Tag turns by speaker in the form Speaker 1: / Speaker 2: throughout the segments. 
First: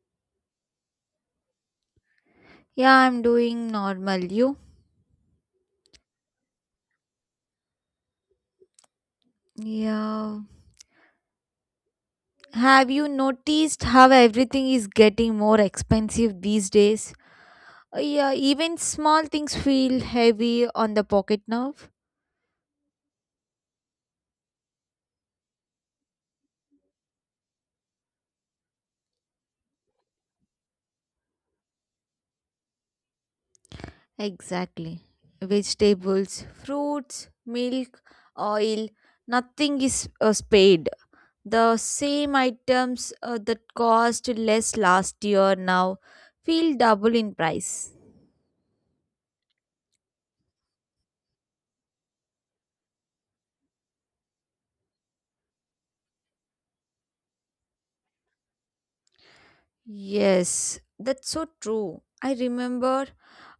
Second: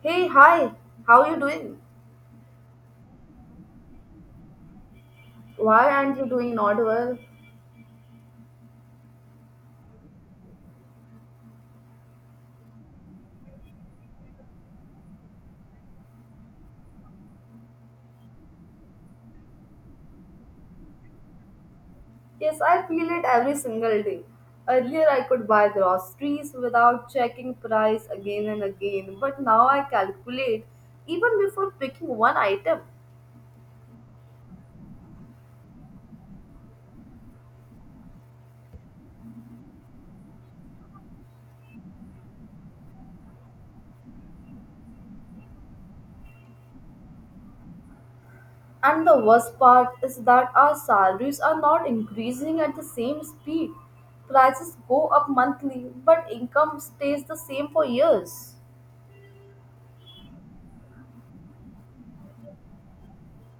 Speaker 1: Hey, hi. How you doing?
Speaker 2: Yeah, I'm doing normal. You?
Speaker 1: Why aren't you doing not well?
Speaker 2: Yeah. Have you noticed how everything is getting more expensive these days? Yeah, even small things feel heavy on the pocket now.
Speaker 1: Yes, I feel it every single day. Earlier I could buy groceries without checking price again and again, but now I calculate even before picking one item.
Speaker 2: Exactly. Vegetables, fruits, milk, oil, nothing is spared. The same items that cost less last year now feel double in price.
Speaker 1: And the worst part is that our salaries are not increasing at the same speed. Prices go up monthly, but income stays the same for years.
Speaker 2: Yes, that's so true. I remember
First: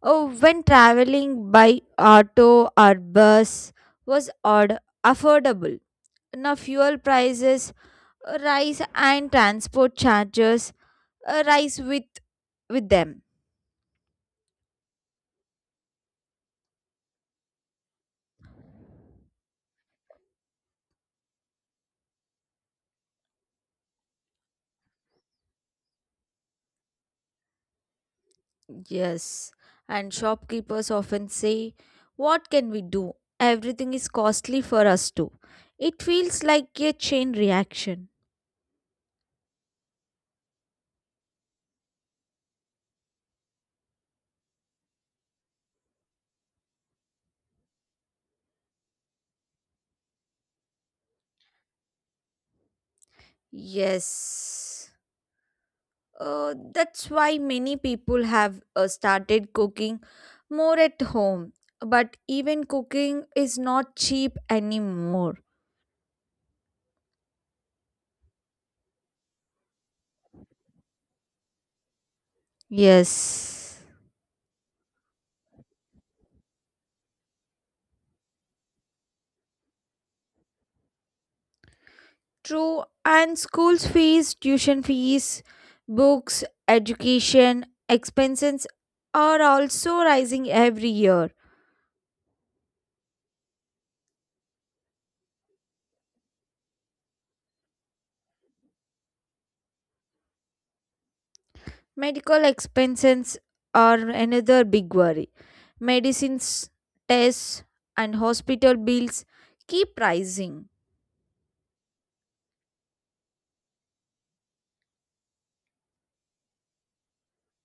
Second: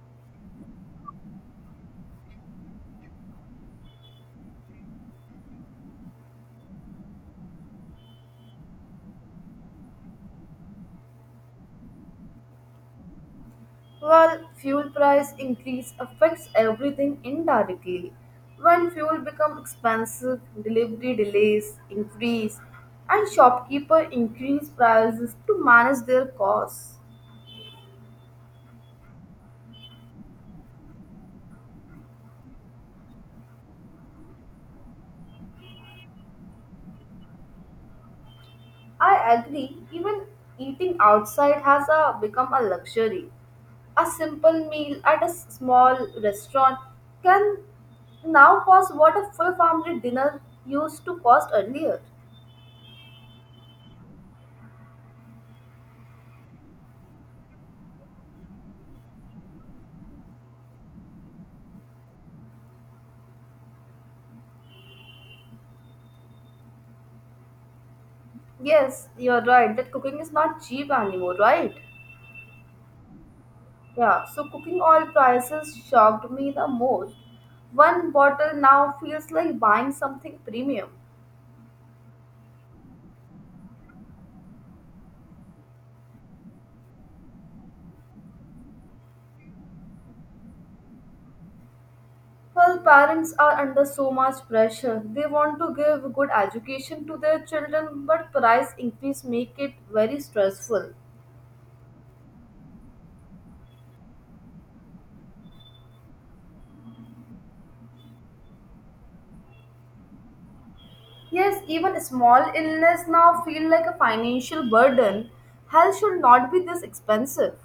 Speaker 2: oh, when traveling by auto or bus was odd, affordable. Now fuel prices rise and transport charges rise with them.
Speaker 1: While fuel price increase affects everything indirectly. When fuel becomes expensive, delivery delays increase, and shopkeepers increase prices to manage their costs.
Speaker 2: Yes, and shopkeepers often say, "What can we do? Everything is costly for us too." It feels like a chain reaction.
Speaker 1: I agree, even eating outside has become a luxury. A simple meal at a small restaurant can now cost what a full family dinner used to cost earlier.
Speaker 2: Yes. That's why many people have started cooking more at home. But even cooking is not cheap anymore.
Speaker 1: Yes, you're right that cooking is not cheap anymore, right?
Speaker 2: Yes.
Speaker 1: Yeah, so cooking oil prices shocked me the most. One bottle now feels like buying something premium.
Speaker 2: True, and schools fees, tuition fees, books, education expenses are also rising every year.
Speaker 1: Well, parents are under so much pressure. They want to give good education to their children, but price increase make it very stressful.
Speaker 2: Medical expenses are another big worry. Medicines, tests, and hospital bills keep rising.
Speaker 1: Yes, even small illness now feel like a financial burden. Health should not be this expensive.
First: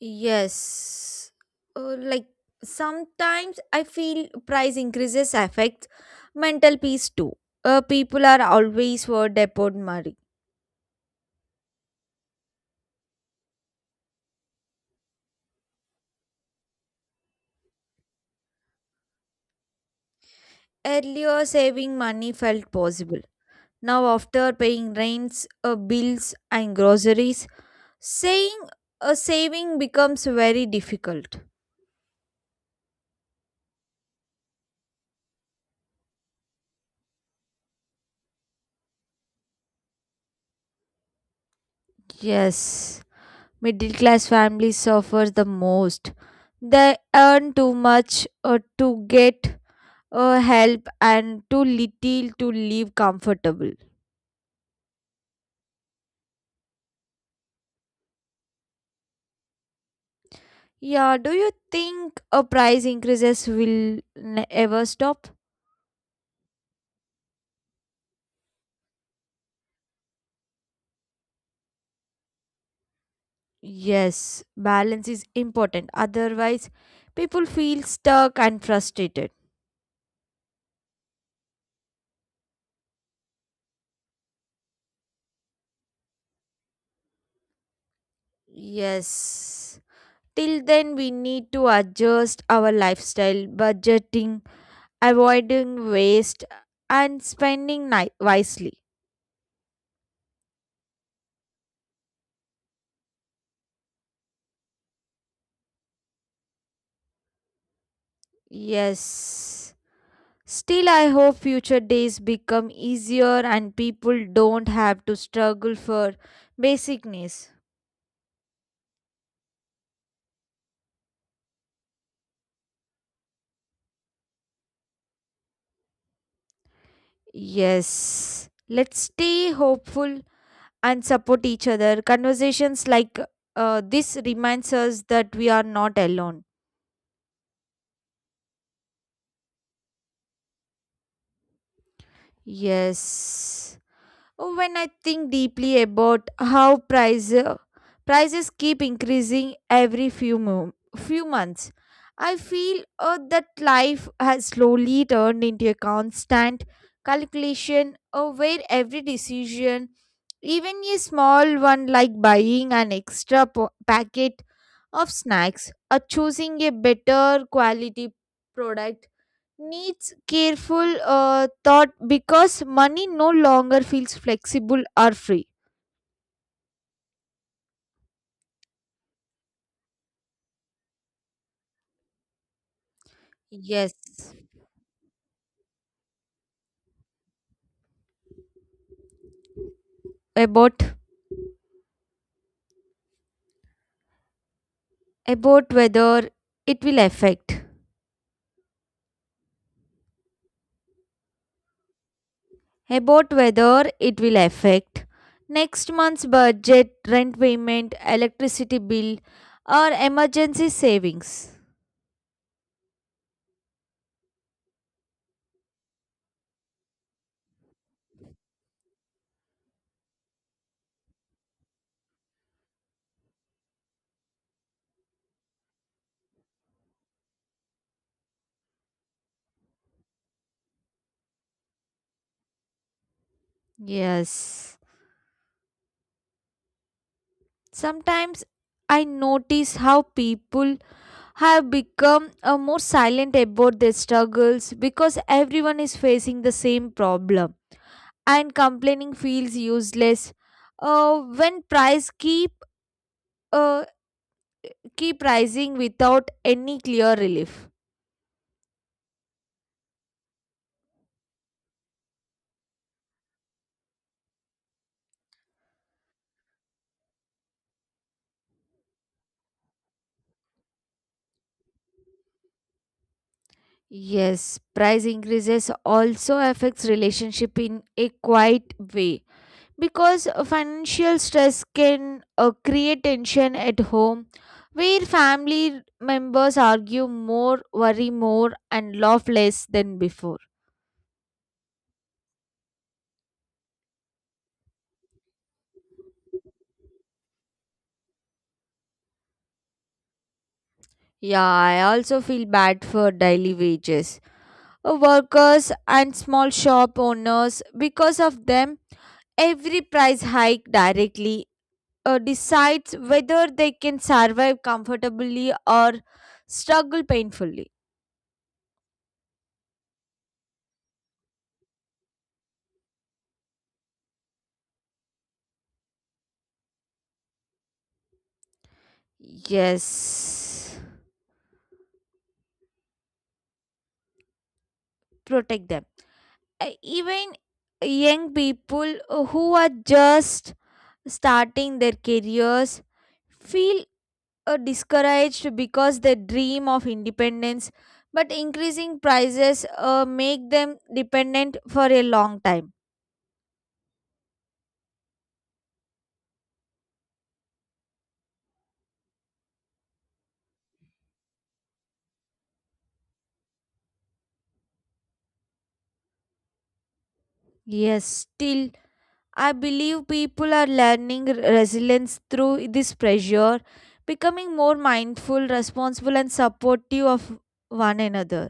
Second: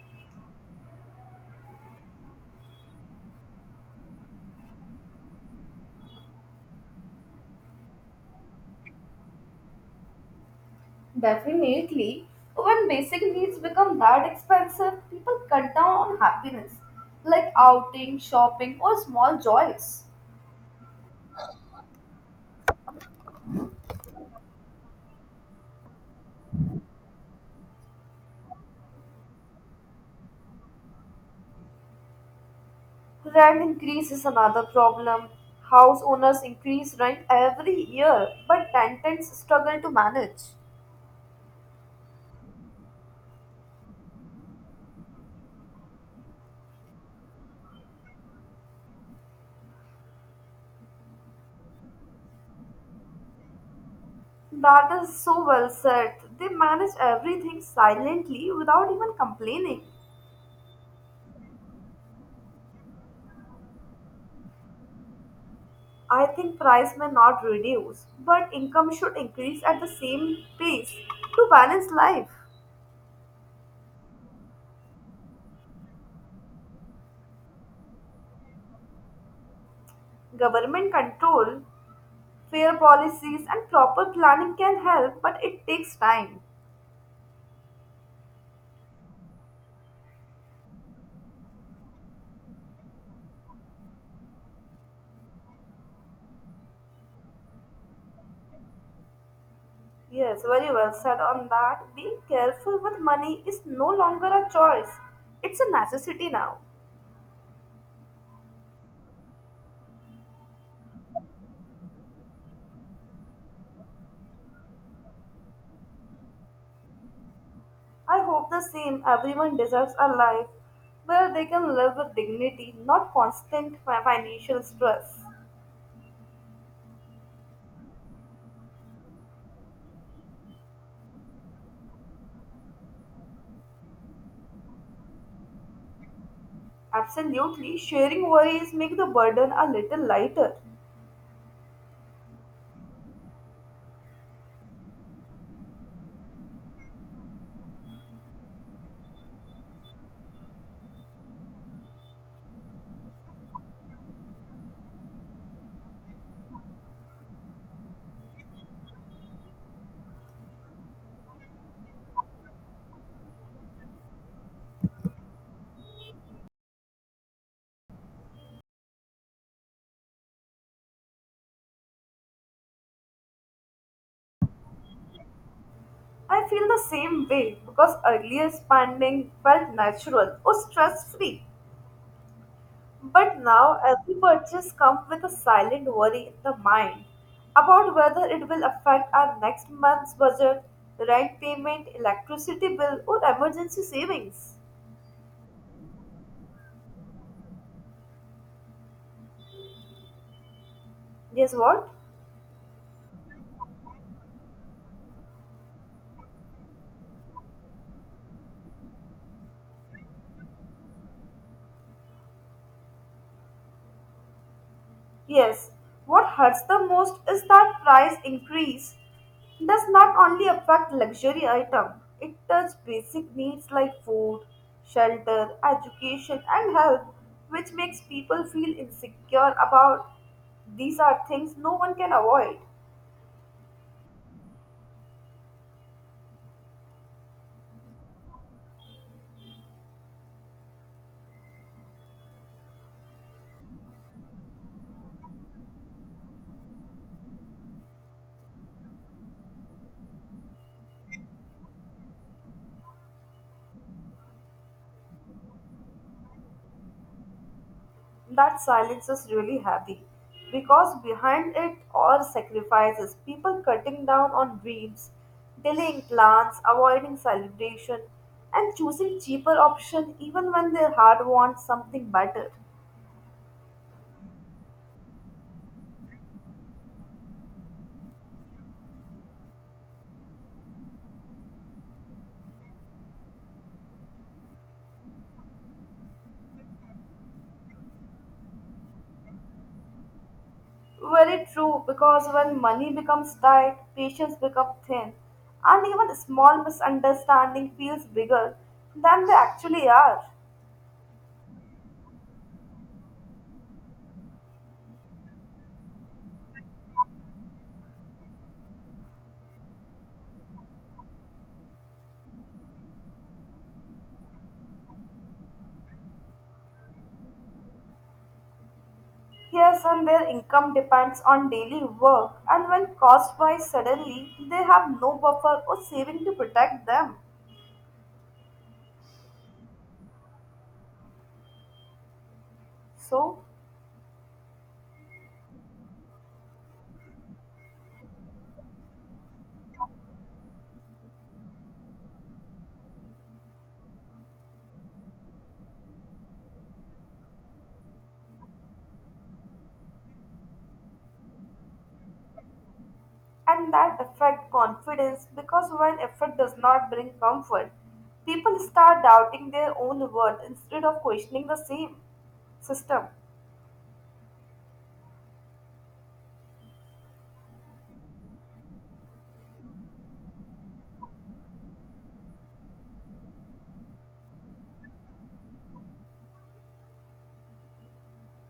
Speaker 2: Yes. Like sometimes I feel price increases affects mental peace too. People are always worried about money.
Speaker 1: Definitely, when basic needs become that expensive, people cut down on happiness, like outing, shopping, or small joys.
Speaker 2: Earlier, saving money felt possible. Now, after paying rents, bills, and groceries, saying a saving becomes very difficult.
Speaker 1: Rent increase is another problem. House owners increase rent every year, but tenants struggle to manage.
Speaker 2: Yes, middle class families suffer the most. They earn too much to get help and too little to live comfortable.
Speaker 1: That is so well said. They manage everything silently without even complaining.
Speaker 2: Yeah, do you think a price increases will ever stop?
Speaker 1: I think price may not reduce, but income should increase at the same pace to balance life.
Speaker 2: Yes, balance is important. Otherwise, people feel stuck and frustrated.
Speaker 1: Government control, fair policies, and proper planning can help, but it takes time.
Speaker 2: Yes. Till then, we need to adjust our lifestyle, budgeting, avoiding waste, and spending wisely.
Speaker 1: Yes, very well said on that. Being careful with money is no longer a choice, it's a necessity now.
Speaker 2: Yes. Still, I hope future days become easier and people don't have to struggle for basic needs.
Speaker 1: I hope the same everyone deserves a life where they can live with dignity, not constant financial stress.
Speaker 2: Yes, let's stay hopeful and support each other. Conversations like this reminds us that we are not alone.
Speaker 1: Absolutely, sharing worries make the burden a little lighter.
Speaker 2: Yes. When I think deeply about how prices keep increasing every few months, I feel that life has slowly turned into a constant calculation where every decision, even a small one like buying an extra packet of snacks or choosing a better quality product, needs careful thought because money no longer feels flexible or free.
Speaker 1: I feel the same way because earlier spending felt natural or stress free. But now every
Speaker 2: Yes,
Speaker 1: purchase comes with a silent worry in the mind about whether it will affect our next month's budget,
Speaker 2: about
Speaker 1: rent payment, electricity bill, or emergency savings.
Speaker 2: about whether it will affect
Speaker 1: Guess what?
Speaker 2: about whether it will affect next month's budget, rent payment, electricity bill, or emergency savings.
Speaker 1: Yes, what hurts the most is that price increase does not only affect luxury item, it touches basic needs like food, shelter, education and health, which makes people feel insecure about these are things no one can avoid.
Speaker 2: Yes, sometimes I notice how people have become more silent about their struggles because everyone is facing the same problem and complaining feels useless when price uh, keep rising without any clear relief.
Speaker 1: That silence is really heavy because behind it are sacrifices, people cutting down on dreams, delaying plans, avoiding celebration, and choosing cheaper option even when their heart wants something better.
Speaker 2: Yes, price increases also affects relationship in a quiet way because financial stress can create tension at home where family members argue more worry more and laugh less than before.
Speaker 1: Very true because when money becomes tight, patience becomes thin, and even a small misunderstanding feels bigger than they actually are.
Speaker 2: Yeah, I also feel bad for daily wages workers and small shop owners because of them every price hike directly decides whether they can survive comfortably or struggle painfully.
Speaker 1: Yes, and their income depends on daily work, and when costs rise suddenly, they have no buffer or saving to protect them.
Speaker 2: Yes,
Speaker 1: So,
Speaker 2: protect them even young people who are just starting their careers feel discouraged because they dream of independence but increasing prices make them dependent for a long time.
Speaker 1: and that affect confidence because when effort does not bring comfort, people start doubting their own worth instead of questioning the same system.
Speaker 2: Yes, still I believe people are learning resilience through this pressure, becoming more mindful responsible and supportive of one another.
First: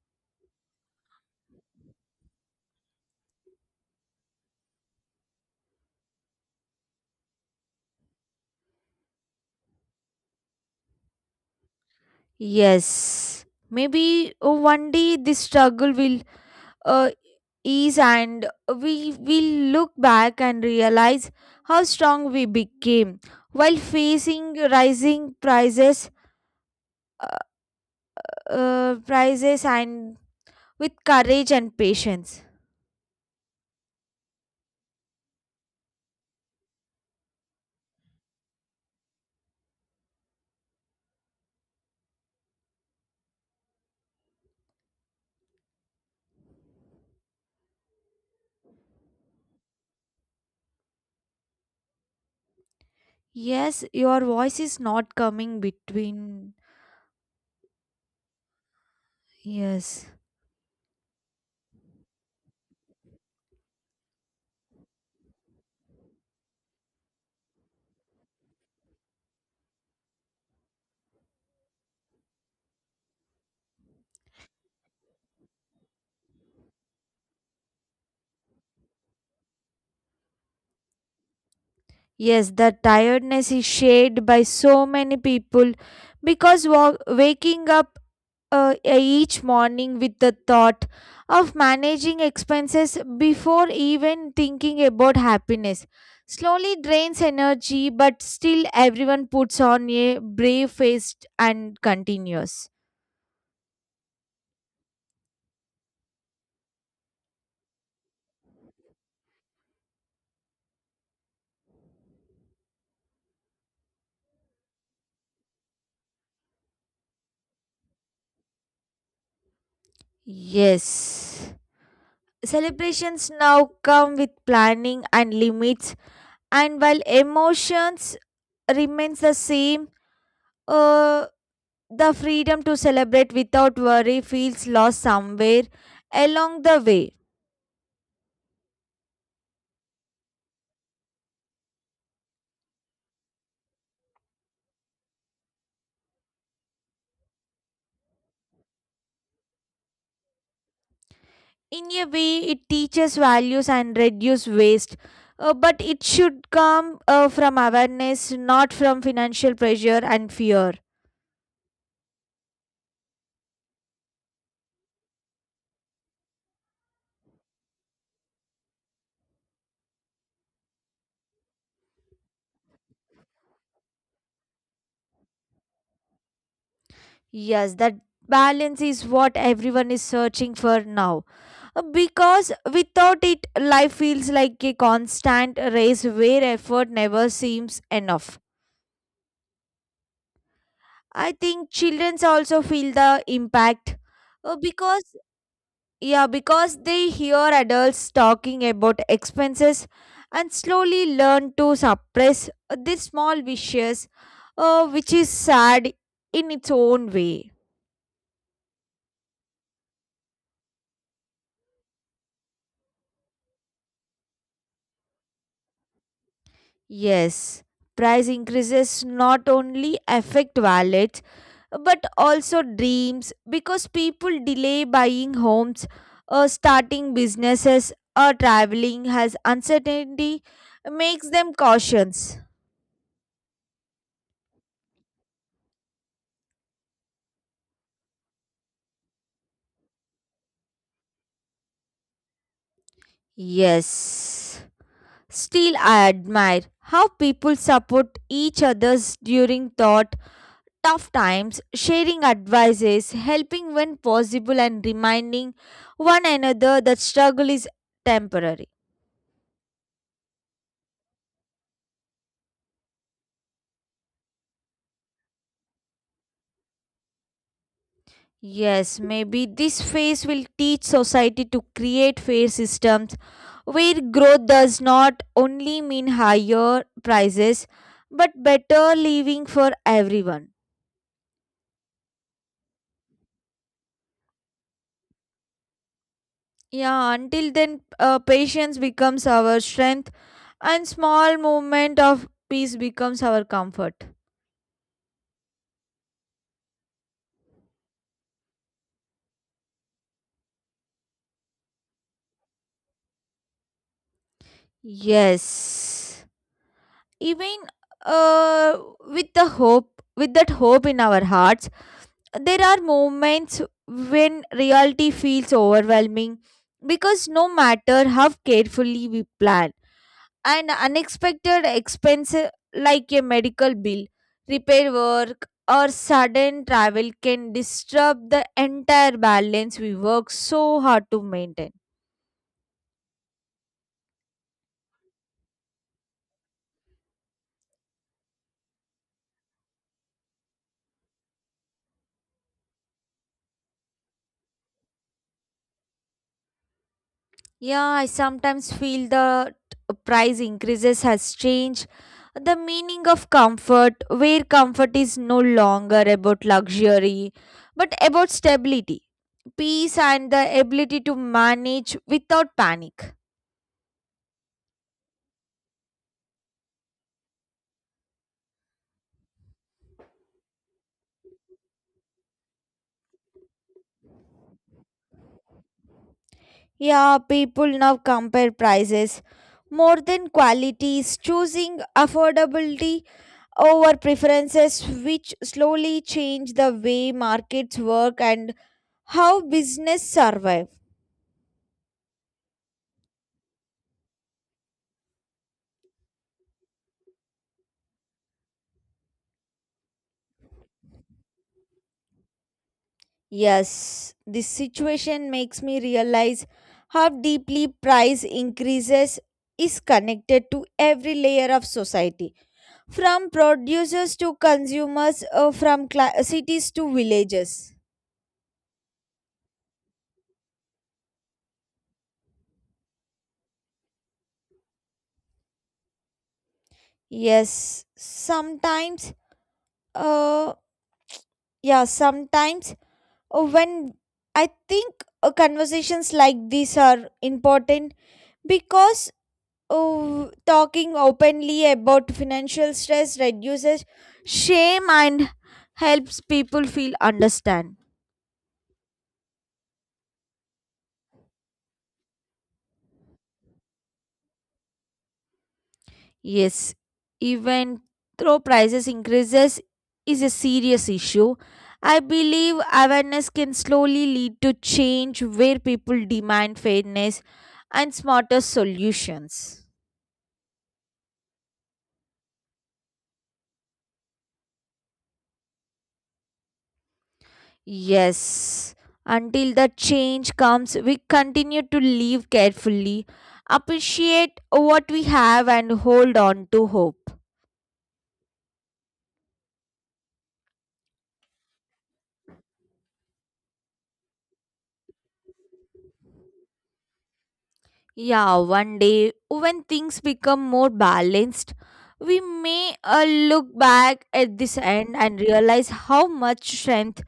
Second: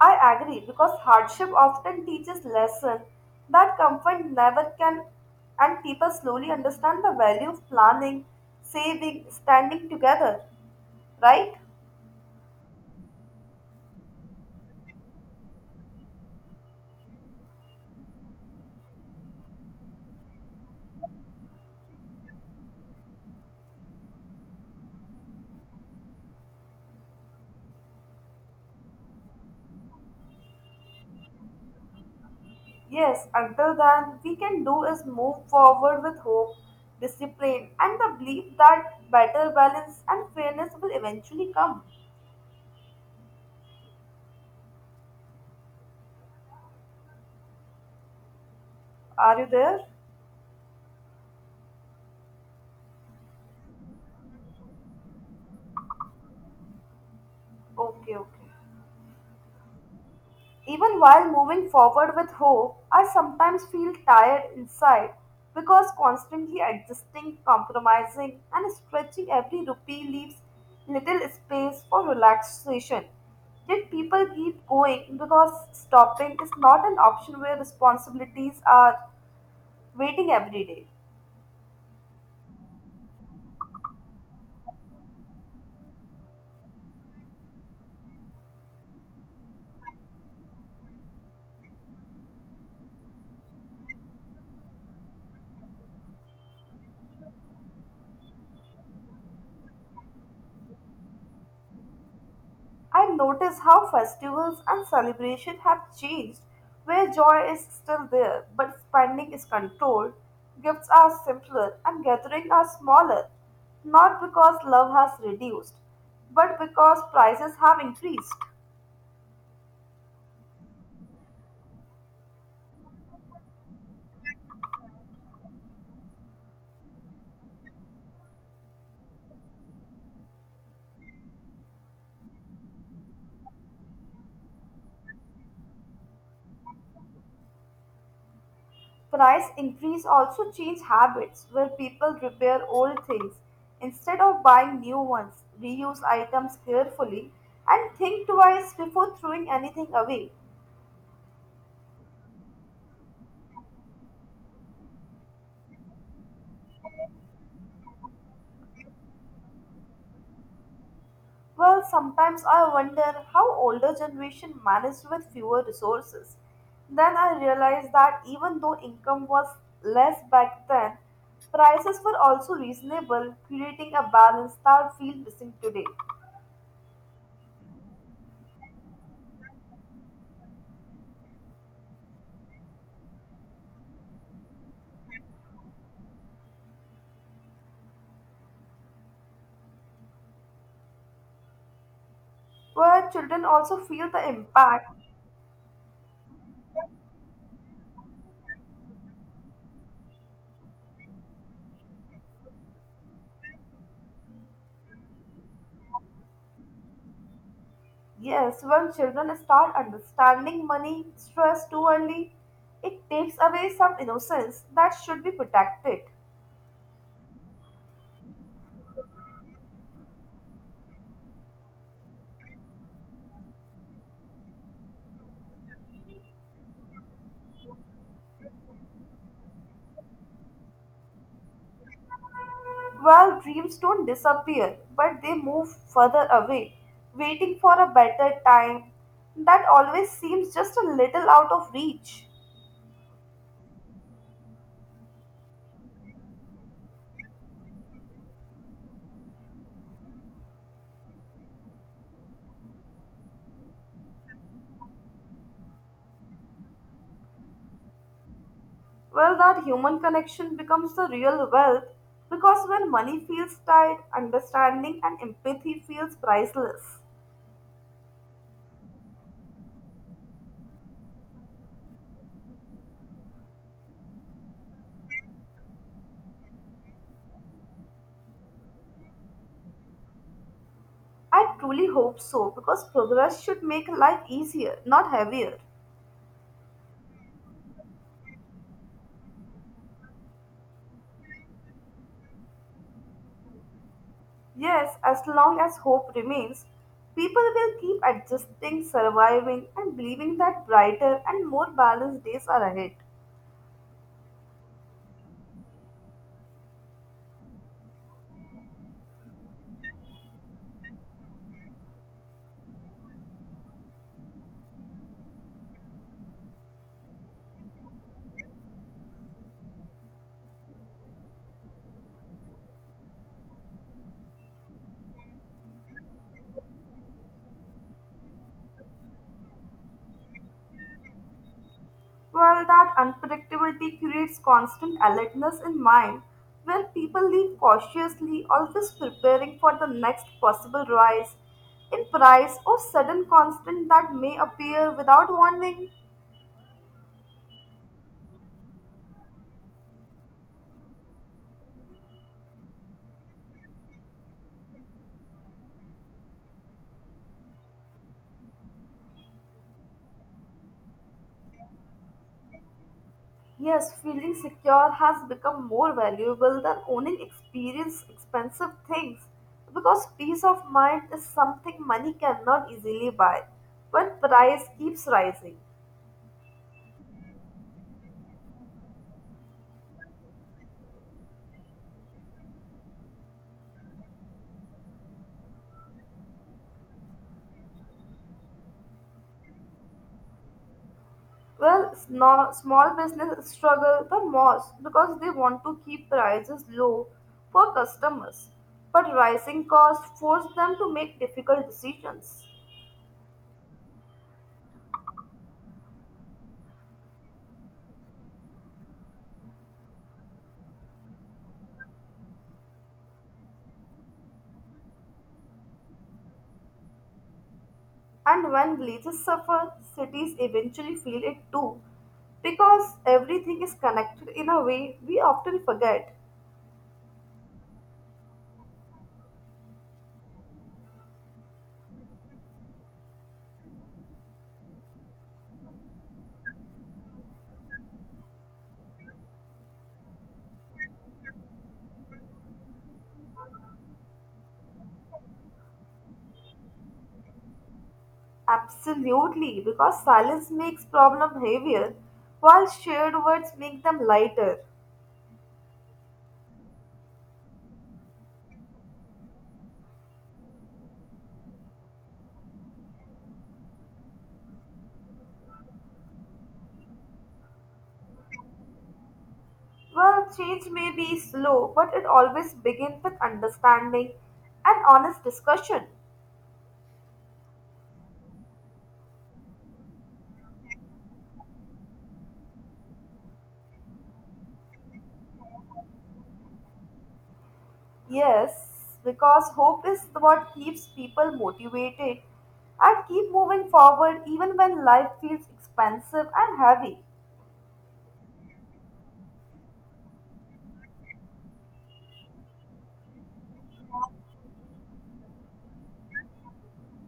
Speaker 1: I agree because hardship often teaches lesson that comfort never can, and people slowly understand the value of planning, saving, standing together. Right?
Speaker 2: Yes, maybe one day this struggle will uh, ease and we will look back and realize how strong we became while facing rising uh, prices and with courage and patience.
Speaker 1: Yes, until then, we can do is move forward with hope, discipline, and the belief that better balance and fairness will eventually come. Are you there?
Speaker 2: Yes, your voice is not coming between.
Speaker 1: Okay, okay.
Speaker 2: Yes.
Speaker 1: Even while moving forward with hope, I sometimes feel tired inside because constantly adjusting, compromising, and stretching every rupee leaves little space for relaxation. Yet people keep going because stopping is not an option where responsibilities are waiting every day.
Speaker 2: Yes, the tiredness is shared by so many people because waking up each morning with the thought of managing expenses before even thinking about happiness. Slowly drains energy, but still everyone puts on a brave face and continues.
Speaker 1: I notice how festivals and celebration have changed, where joy is still there, but spending is controlled, gifts are simpler, and gatherings are smaller. Not because love has reduced, but because prices have increased.
Speaker 2: Yes. Celebrations now come with planning and limits, and while emotions remains the same, uh, the freedom to celebrate without worry feels lost somewhere along the way.
Speaker 1: Price increase also change habits, where people repair old things instead of buying new ones, reuse items carefully, and think twice before throwing anything away.
Speaker 2: In a way it teaches values and reduce waste, but it should come from awareness not from financial pressure and fear.
Speaker 1: Well, sometimes I wonder how older generation managed with fewer resources. Then I realized that even though income was less back then, prices were also reasonable, creating a balance that feels missing today.
Speaker 2: Yes, that balance is what everyone is searching for now. Because without it life feels like a constant race where effort never seems enough. I think children also feel
Speaker 1: Where
Speaker 2: the
Speaker 1: children also
Speaker 2: impact,
Speaker 1: feel the impact.
Speaker 2: because yeah, because they hear adults talking about expenses and slowly learn to suppress these small wishes, which is sad in its own way.
Speaker 1: Yes, when children start understanding money stress too early, it takes away some innocence that should be protected.
Speaker 2: Yes, price increases not only affect wallets but also dreams because people delay buying homes, starting businesses, or traveling as uncertainty makes them cautious.
Speaker 1: Well, dreams don't disappear, but they move further away, waiting for a better time that always seems just a little out of reach.
Speaker 2: Yes. Still, I admire how people support each other during tough times, sharing advices, helping when possible, and reminding one another that struggle is temporary.
Speaker 1: Well, that human connection becomes the real wealth because when money feels tight, understanding and empathy feels priceless.
Speaker 2: Yes, maybe this phase will teach society to create fair systems where growth does not only mean higher prices but better living for everyone.
Speaker 1: I truly hope so because progress should make life easier, not heavier.
Speaker 2: Yeah, until then, patience becomes our strength, and small moment of peace becomes our comfort.
Speaker 1: Yes, as long as hope remains, people will keep adjusting, surviving, and believing that brighter and more balanced days are ahead.
Speaker 2: Yes, even uh, with that hope in our hearts, there are moments when reality feels overwhelming because no matter how carefully we plan, and unexpected expenses like a medical bill, repair work, or sudden travel can disturb the entire balance we work so hard to maintain.
Speaker 1: Well, that unpredictability creates constant alertness in mind, where people live cautiously, always preparing for the next possible rise in price or sudden constant that may appear without warning.
Speaker 2: Yeah, I sometimes feel that price increases has changed the meaning of comfort, where comfort is no longer about luxury but about stability, peace, and the ability to manage without panic.
Speaker 1: Yes, feeling secure has become more valuable than owning experience expensive things because peace of mind is something money cannot easily buy when price keeps rising.
Speaker 2: Yeah, people now compare prices more than qualities, choosing affordability over preferences, which slowly change the way markets work and how business survive.
Speaker 1: Well, small business struggle the most because they want to keep prices low for customers, but rising costs force them to make difficult decisions.
Speaker 2: Yes, this situation makes me realize how deeply price increases is connected to every layer of society, from producers to consumers, from cla cities to villages.
Speaker 1: And when villages suffer, cities eventually feel it too, because everything is connected in a way we often forget.
Speaker 2: Yes, sometimes, uh, yeah, sometimes when I think conversations like these are important because talking openly about financial stress reduces shame and helps people feel understand.
Speaker 1: Absolutely, because silence makes problem heavier, while shared words make them lighter.
Speaker 2: Yes, even though prices increases is a serious issue, I believe awareness can slowly lead to change where people demand fairness and smarter solutions.
Speaker 1: Well, change may be slow, but it always begins with understanding and honest discussion.
Speaker 2: Yes, until the change comes, we continue to live carefully, appreciate what we have and hold on to hope.
Speaker 1: Yes, because hope is what keeps people motivated and keep moving forward even when life feels expensive and heavy.
Speaker 2: Yeah, one day when things become more balanced, we may look back at this end and realize how much strength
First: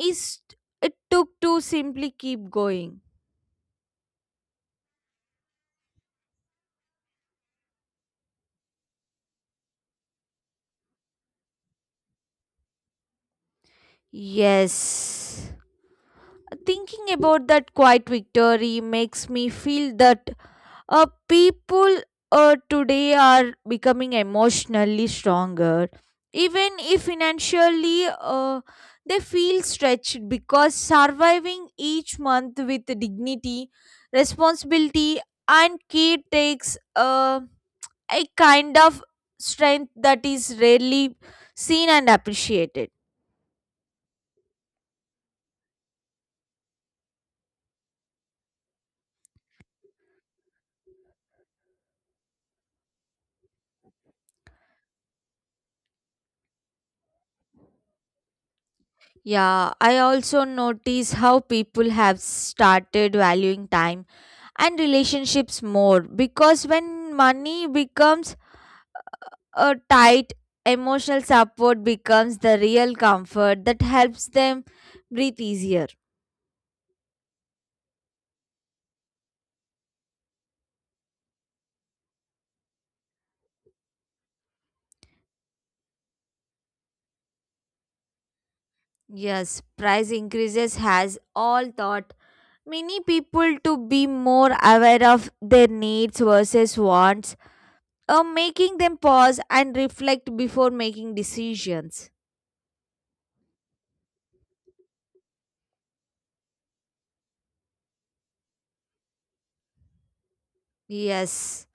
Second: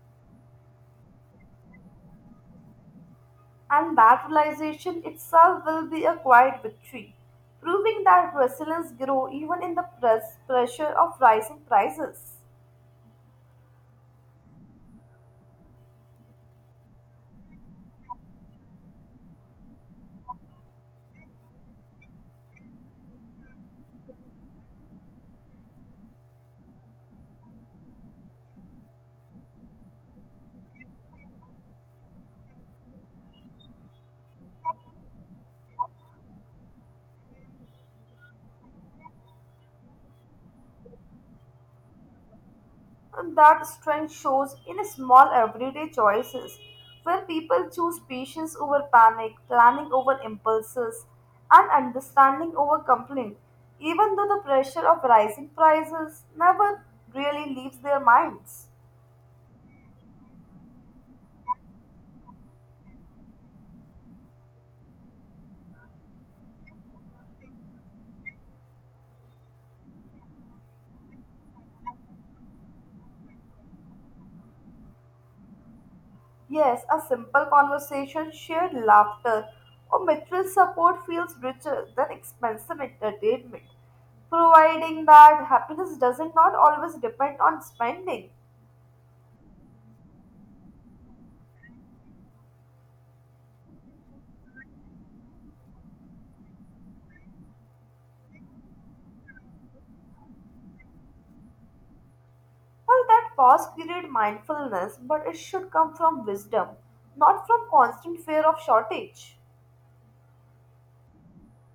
Speaker 2: is it took to simply keep going.
Speaker 1: And that realization itself will be a quiet victory, proving that resilience grows even in the pressure of rising prices.
Speaker 2: Yes. Thinking about that quiet victory makes me feel that people today are becoming emotionally stronger even if financially they feel stretched because surviving each month with dignity, responsibility and care takes a kind of strength that is rarely seen and appreciated.
Speaker 1: And that strength shows in small everyday choices where people choose patience over panic, planning over impulses, and understanding over complaint, even though the pressure of rising prices never really leaves their minds.
Speaker 2: Yeah, I also notice how people have started valuing time and relationships more because when money becomes a tight, emotional support becomes the real comfort that helps them breathe easier.
Speaker 1: Yes, a simple conversation, shared laughter, or mutual support feels richer than expensive entertainment, providing that happiness doesn't not always depend on spending.
Speaker 2: Yes, price increases has all taught many people to be more aware of their needs versus wants, making them pause and reflect before making decisions.
Speaker 1: Well, that pause created mindfulness, but it should come from wisdom, not from constant fear of shortage.
Speaker 2: Yes.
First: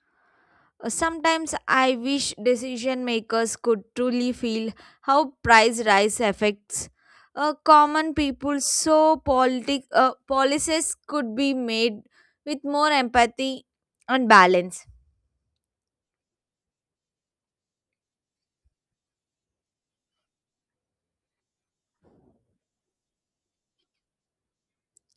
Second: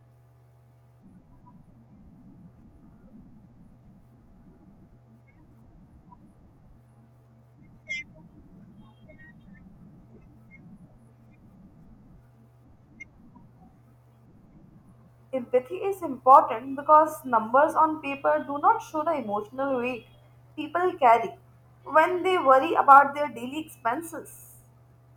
Speaker 2: Sometimes I wish decision makers could truly feel how price rise affects common people so policies could be made with more empathy and balance.
Speaker 1: Empathy is important because numbers on paper do not show the emotional weight people carry when they worry about their daily expenses.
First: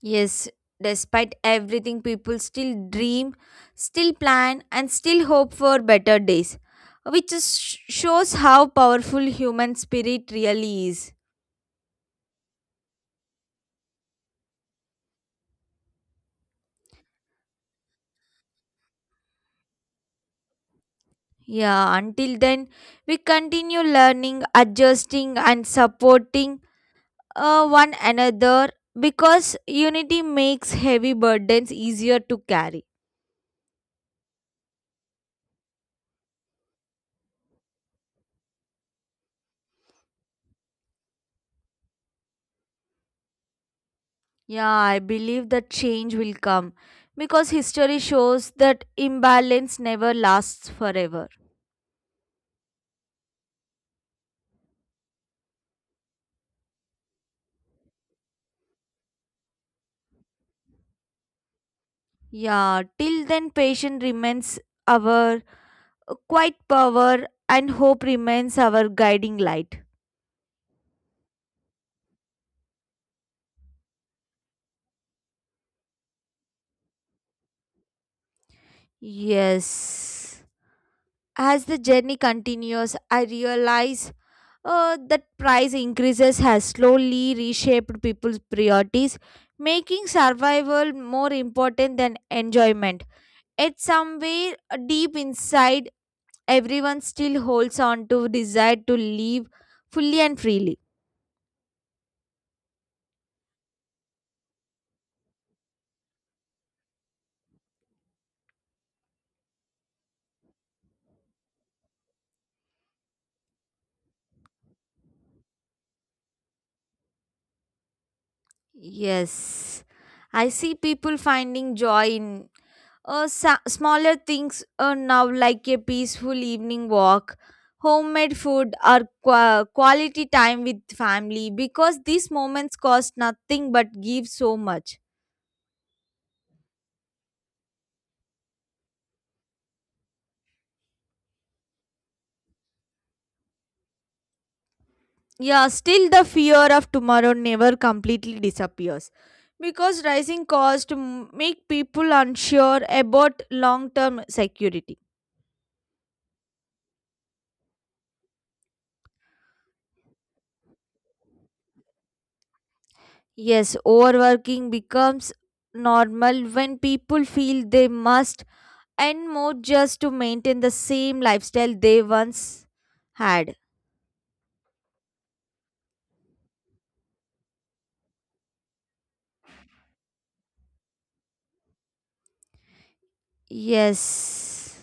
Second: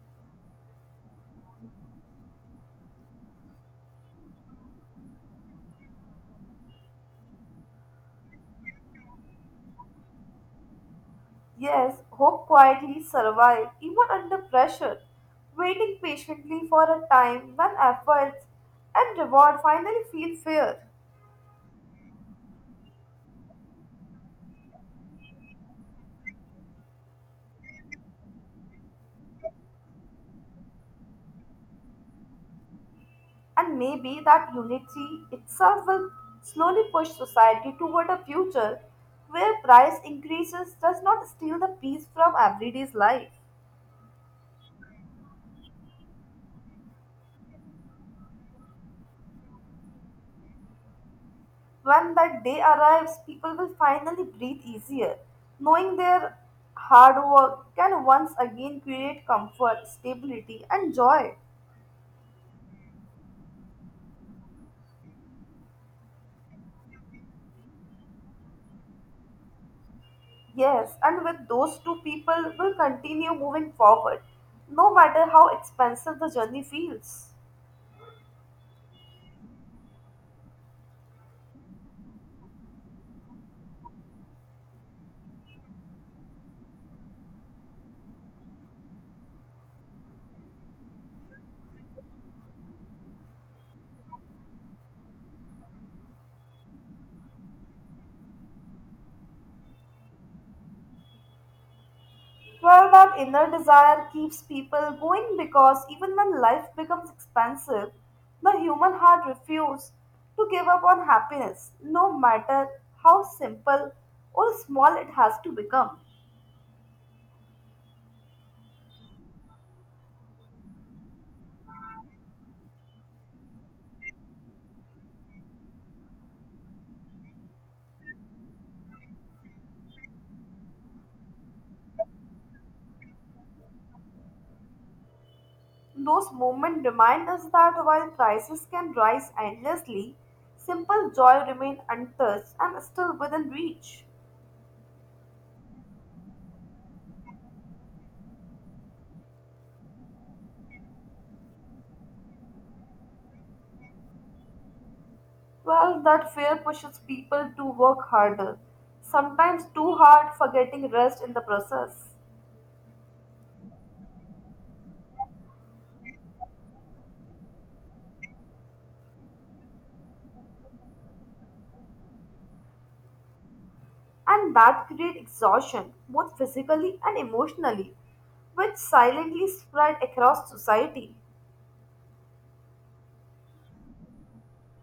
Speaker 2: Yes, despite everything, people still dream, still plan, and still hope for better days, which shows how powerful human spirit really is.
Speaker 1: Yes, hope quietly survives even under pressure, waiting patiently for a time when efforts and reward finally feel fair.
Speaker 2: Yeah, until then, we continue learning, adjusting, and supporting one another because unity makes heavy burdens easier to carry.
Speaker 1: And maybe that unity itself will slowly push society toward a future where price increases does not steal the peace from everyday's life.
Speaker 2: Yeah, I believe that change will come because history shows that imbalance never lasts forever.
Speaker 1: When that day arrives, people will finally breathe easier, knowing their hard work can once again create comfort, stability, and joy.
Speaker 2: Yeah, till then, patience remains our quiet power and hope remains our guiding light.
Speaker 1: Yes, and with those two people will continue moving forward, no matter how expensive the journey feels.
Speaker 2: Yes. As the journey continues, I realize that price increases has slowly reshaped people's priorities, making survival more important than enjoyment. Yet somewhere deep inside, everyone still holds on to desire to live fully and freely.
Speaker 1: Well, that inner desire keeps people going because even when life becomes expensive, the human heart refuses to give up on happiness, no matter how simple or small it has to become.
Speaker 2: Yes, I see people finding joy in smaller things now, like a peaceful evening walk, homemade food, or quality time with family, because these moments cost nothing but give so much.
Speaker 1: Those moments remind us that while prices can rise endlessly, simple joy remains untouched and still within reach.
Speaker 2: Yeah, still the fear of tomorrow never completely disappears because rising costs make people unsure about long term security.
Speaker 1: Well, that fear pushes people to work harder, sometimes too hard, forgetting rest in the process.
Speaker 2: Yes, overworking becomes normal when people feel they must and more just to maintain the same lifestyle they once had.
Speaker 1: And that create exhaustion both physically and emotionally, which silently spread across society.
Speaker 2: Yes.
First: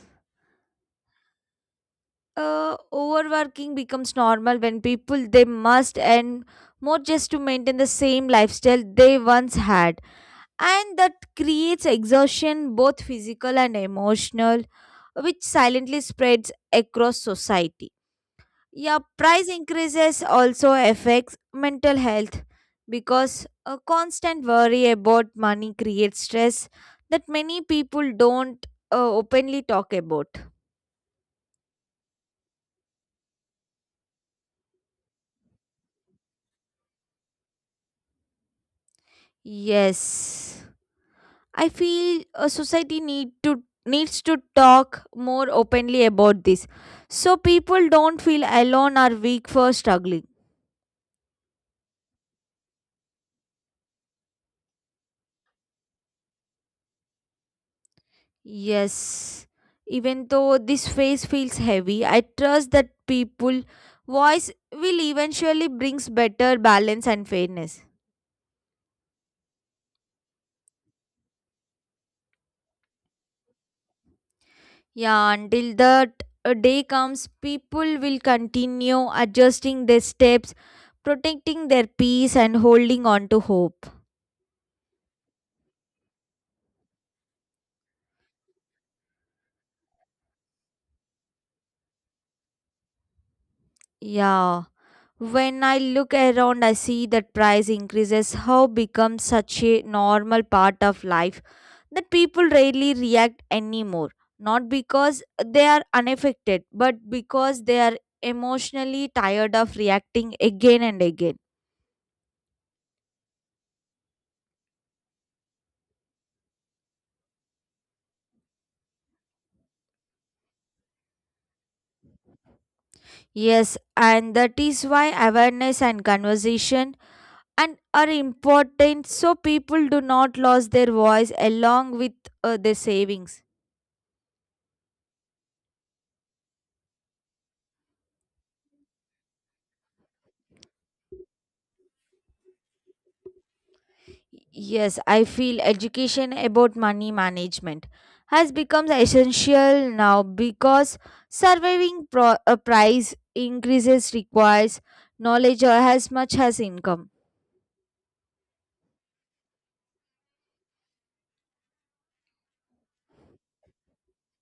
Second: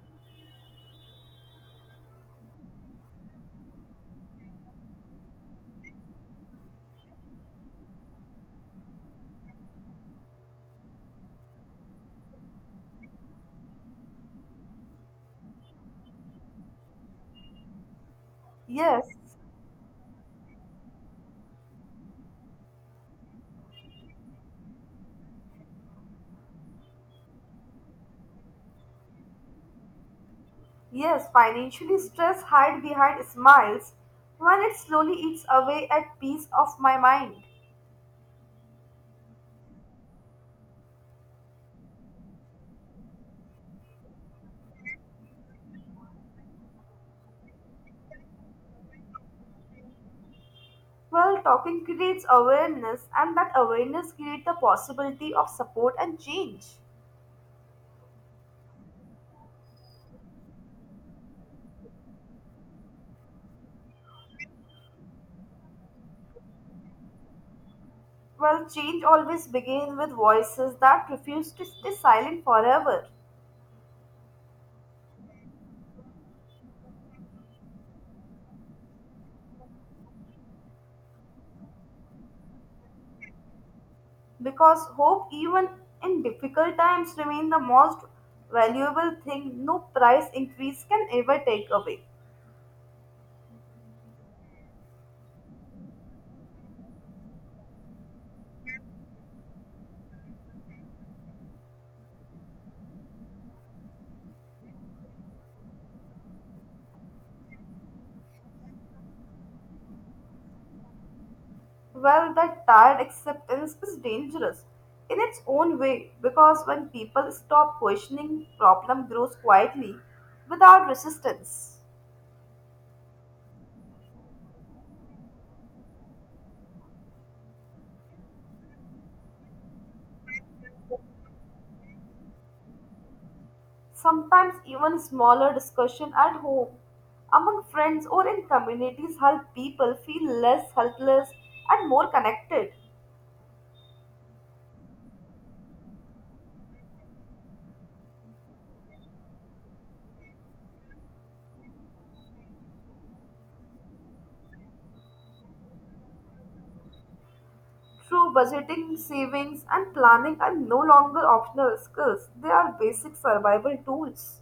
Speaker 2: Overworking becomes normal when people they must and more just to maintain the same lifestyle they once had, and that creates exhaustion both physical and emotional, which silently spreads across society. Yeah,
Speaker 1: Yes.
Speaker 2: price increases also affects mental health because a constant worry about money creates stress that many people don't openly talk about.
Speaker 1: Yes, financially stress hide behind smiles when it slowly eats away at peace of my mind.
Speaker 2: Yes, I feel a society needs to talk more openly about this so people don't feel alone or weak for struggling.
Speaker 1: Well, talking creates awareness, and that awareness creates the possibility of support and change.
Speaker 2: Yes, even though this phase feels heavy, I trust that people voice will eventually brings better balance and fairness.
Speaker 1: Well, change always begins with voices that refuse to stay silent forever,
Speaker 2: Yeah, until that day comes, people will continue adjusting their steps, protecting their peace and holding on to hope.
Speaker 1: because hope even in difficult times remains the most valuable thing no price increase can ever take away.
Speaker 2: Yeah, when I look around, I see that price increases how becomes such a normal part of life that people rarely react anymore, not because they are unaffected but because they are emotionally tired of reacting again and again.
Speaker 1: Well, that tired acceptance is dangerous in its own way because when people stop questioning problem grows quietly without resistance.
Speaker 2: Yes, and that is why awareness and conversation and are important so people do not lose their voice along with their savings.
Speaker 1: Sometimes even smaller discussion at home, among friends, or in communities help people feel less helpless and more connected.
Speaker 2: Yes, I feel education about money management has become essential now because surviving a price increases requires knowledge or as much as income.
Speaker 1: True budgeting, savings, and planning are no longer optional skills, they are basic survival tools.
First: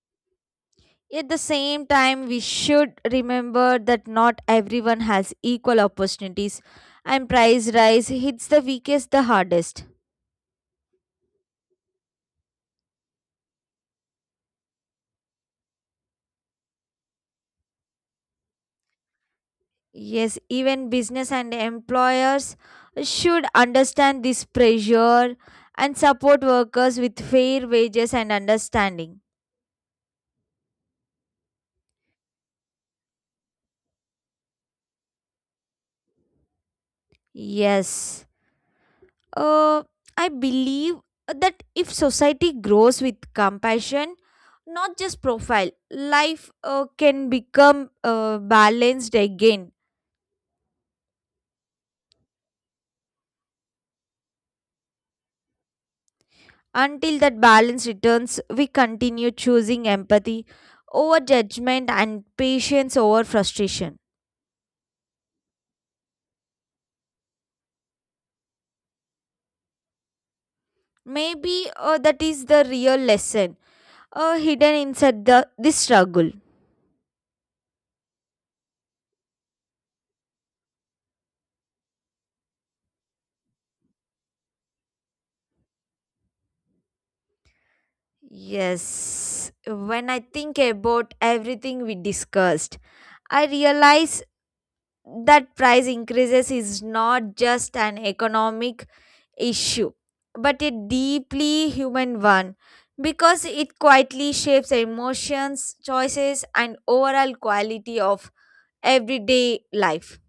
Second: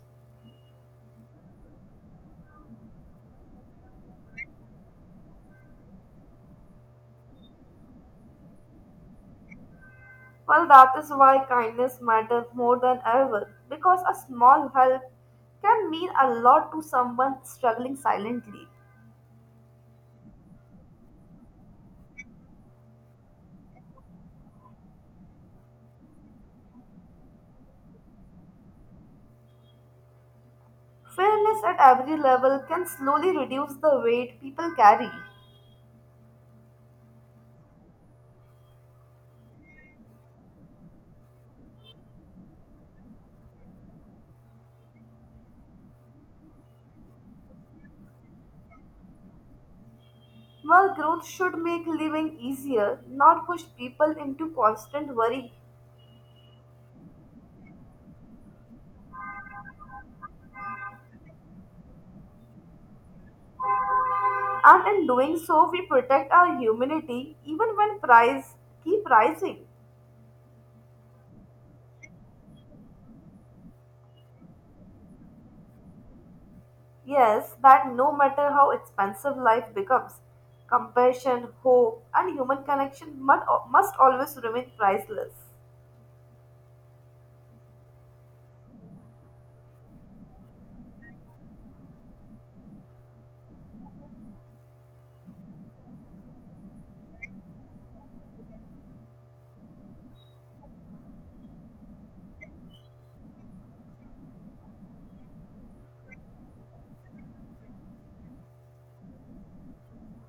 Speaker 2: At the same time, we should remember that not everyone has equal opportunities and price rise hits the weakest the hardest.
Speaker 1: Well, that is why kindness matters more than ever because a small help can mean a lot to someone struggling silently.
Speaker 2: Yes, even business and employers should understand this pressure and support workers with fair wages and understanding.
Speaker 1: Fairness at every level can slowly reduce the weight people carry.
Speaker 2: Yes. Uh, I believe that if society grows with compassion, not just profile, life can become balanced again.
Speaker 1: Well, growth should make living easier, not push people into constant worry.
Speaker 2: Until that balance returns, we continue choosing empathy over judgment and patience over frustration.
Speaker 1: And in doing so we protect our humanity even when price keep rising.
Speaker 2: Maybe that is the real lesson hidden inside the this struggle.
Speaker 1: Yes, that no matter how expensive life becomes, compassion, hope, and human connection must always remain priceless.
Speaker 2: Yes, when I think about everything we discussed, I realize that price increases is not just an economic issue, but a deeply human one because it quietly shapes emotions, choices, and overall quality of everyday life.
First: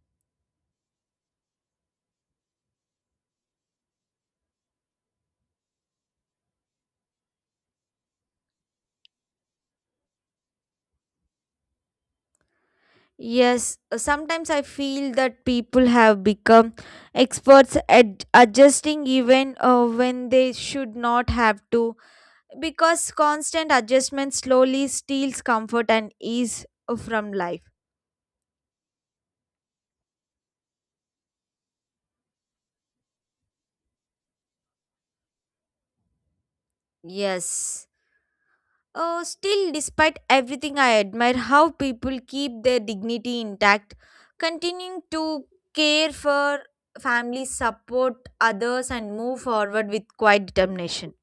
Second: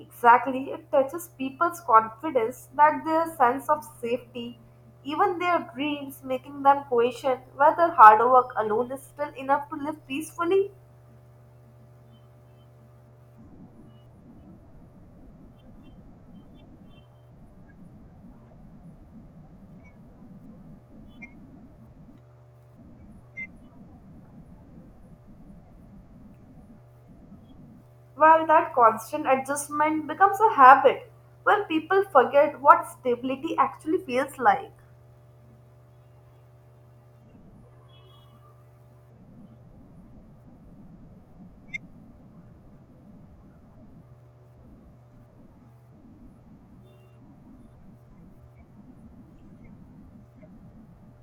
Speaker 1: Exactly, it touches people's confidence, that their sense of safety, even their dreams, making them question whether hard work alone is still enough to live peacefully.
Speaker 2: Yes, sometimes I feel that people have become experts at adjusting even when they should not have to because constant adjustment slowly steals comfort and ease from life.
Speaker 1: Well, that constant adjustment becomes a habit where people forget what stability actually feels like.
Speaker 2: Yes. Oh, still, despite everything, I admire how people keep their dignity intact, continuing to care for families, support others, and move forward with quiet determination.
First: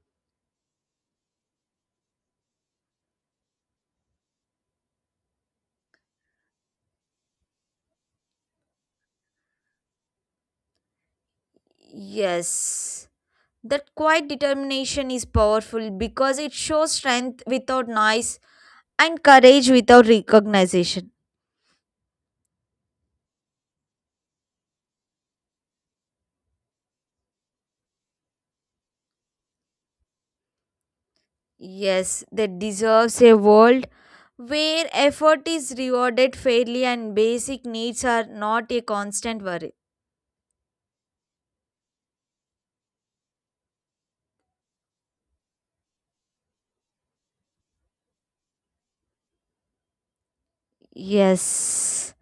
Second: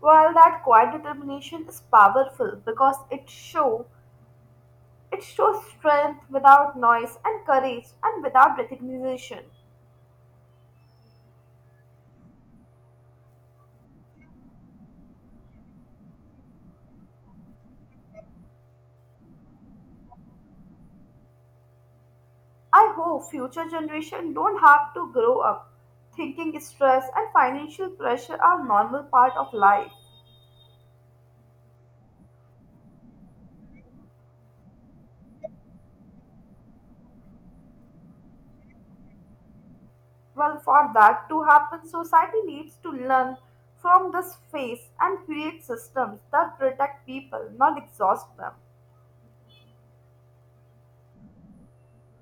Speaker 1: While that quiet determination is powerful because it shows strength without noise and courage and without recognition.
Speaker 2: Yes. That quiet determination is powerful because it shows strength without noise and courage without recognition.
Speaker 1: I hope future generation don't have to grow up thinking stress and financial pressure are normal part of life.
Speaker 2: Yes, that deserves a world where effort is rewarded fairly and basic needs are not a constant worry.
Speaker 1: Well, for that to happen, society needs to learn from this phase and create systems that protect people, not exhaust them.
Speaker 2: Yes.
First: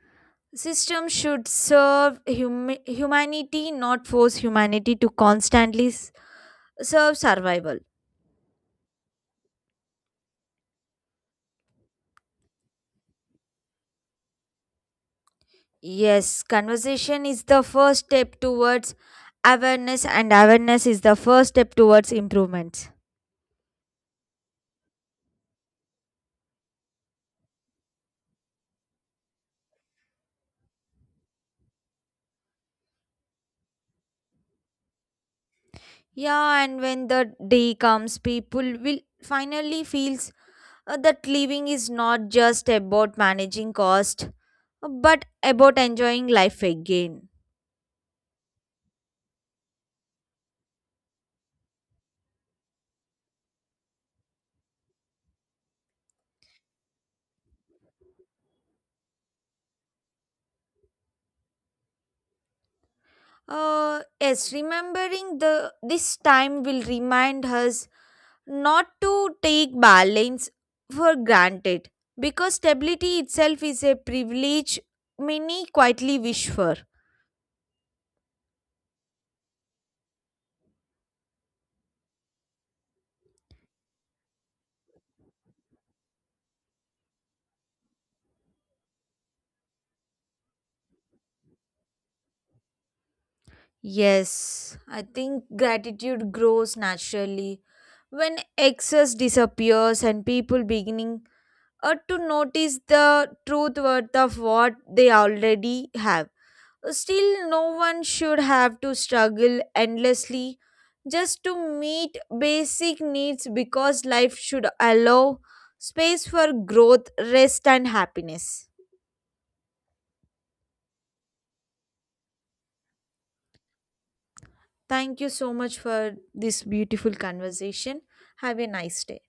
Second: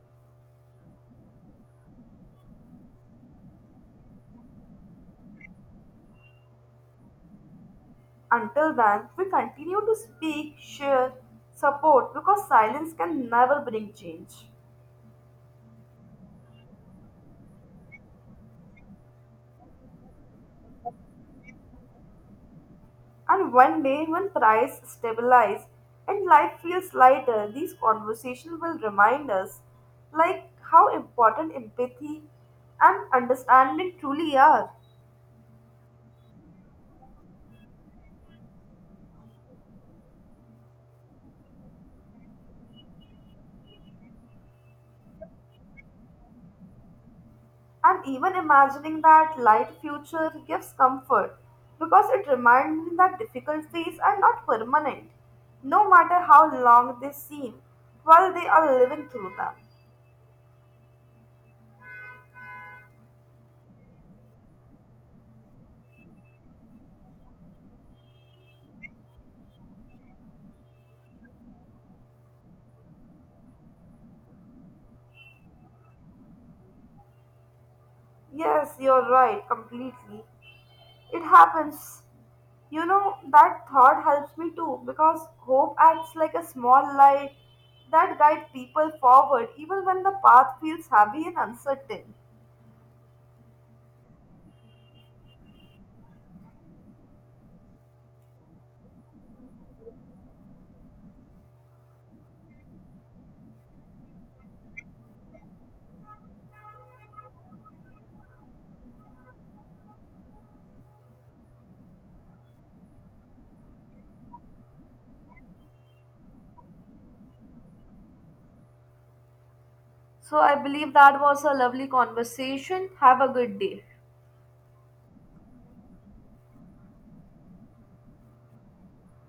Speaker 2: System should serve humanity, not force humanity to constantly serve survival.
Speaker 1: Until then, we continue to speak, share, support because silence can never bring change.
Speaker 2: Yes, conversation is the first step towards awareness, and awareness is the first step towards improvements.
Speaker 1: And one day, when price stabilize and life feels lighter, these conversations will remind us like how important empathy and understanding truly are.
Speaker 2: Yeah, and when the day comes, people will finally feels that living is not just about managing cost, but about enjoying life again.
Speaker 1: And even imagining that light future gives comfort because it reminds me that difficulties are not permanent, no matter how long they seem, while they are living through them.
Speaker 2: Yes, remembering the this time will remind us not to take balance for granted because stability itself is a privilege many quietly wish for.
Speaker 1: Yes, you're right, completely. It happens. You know, that thought helps me too because hope acts like a small light that guides people forward even when the path feels heavy and uncertain.
Speaker 2: Yes, I think gratitude grows naturally when excess disappears and people beginning to notice the truth worth of what they already have. Still, no one should have to struggle endlessly just to meet basic needs because life should allow space for growth, rest, and happiness.
Speaker 1: So I believe that was a lovely conversation. Have a good day.
Speaker 2: Thank you so much for this beautiful conversation. Have a nice day.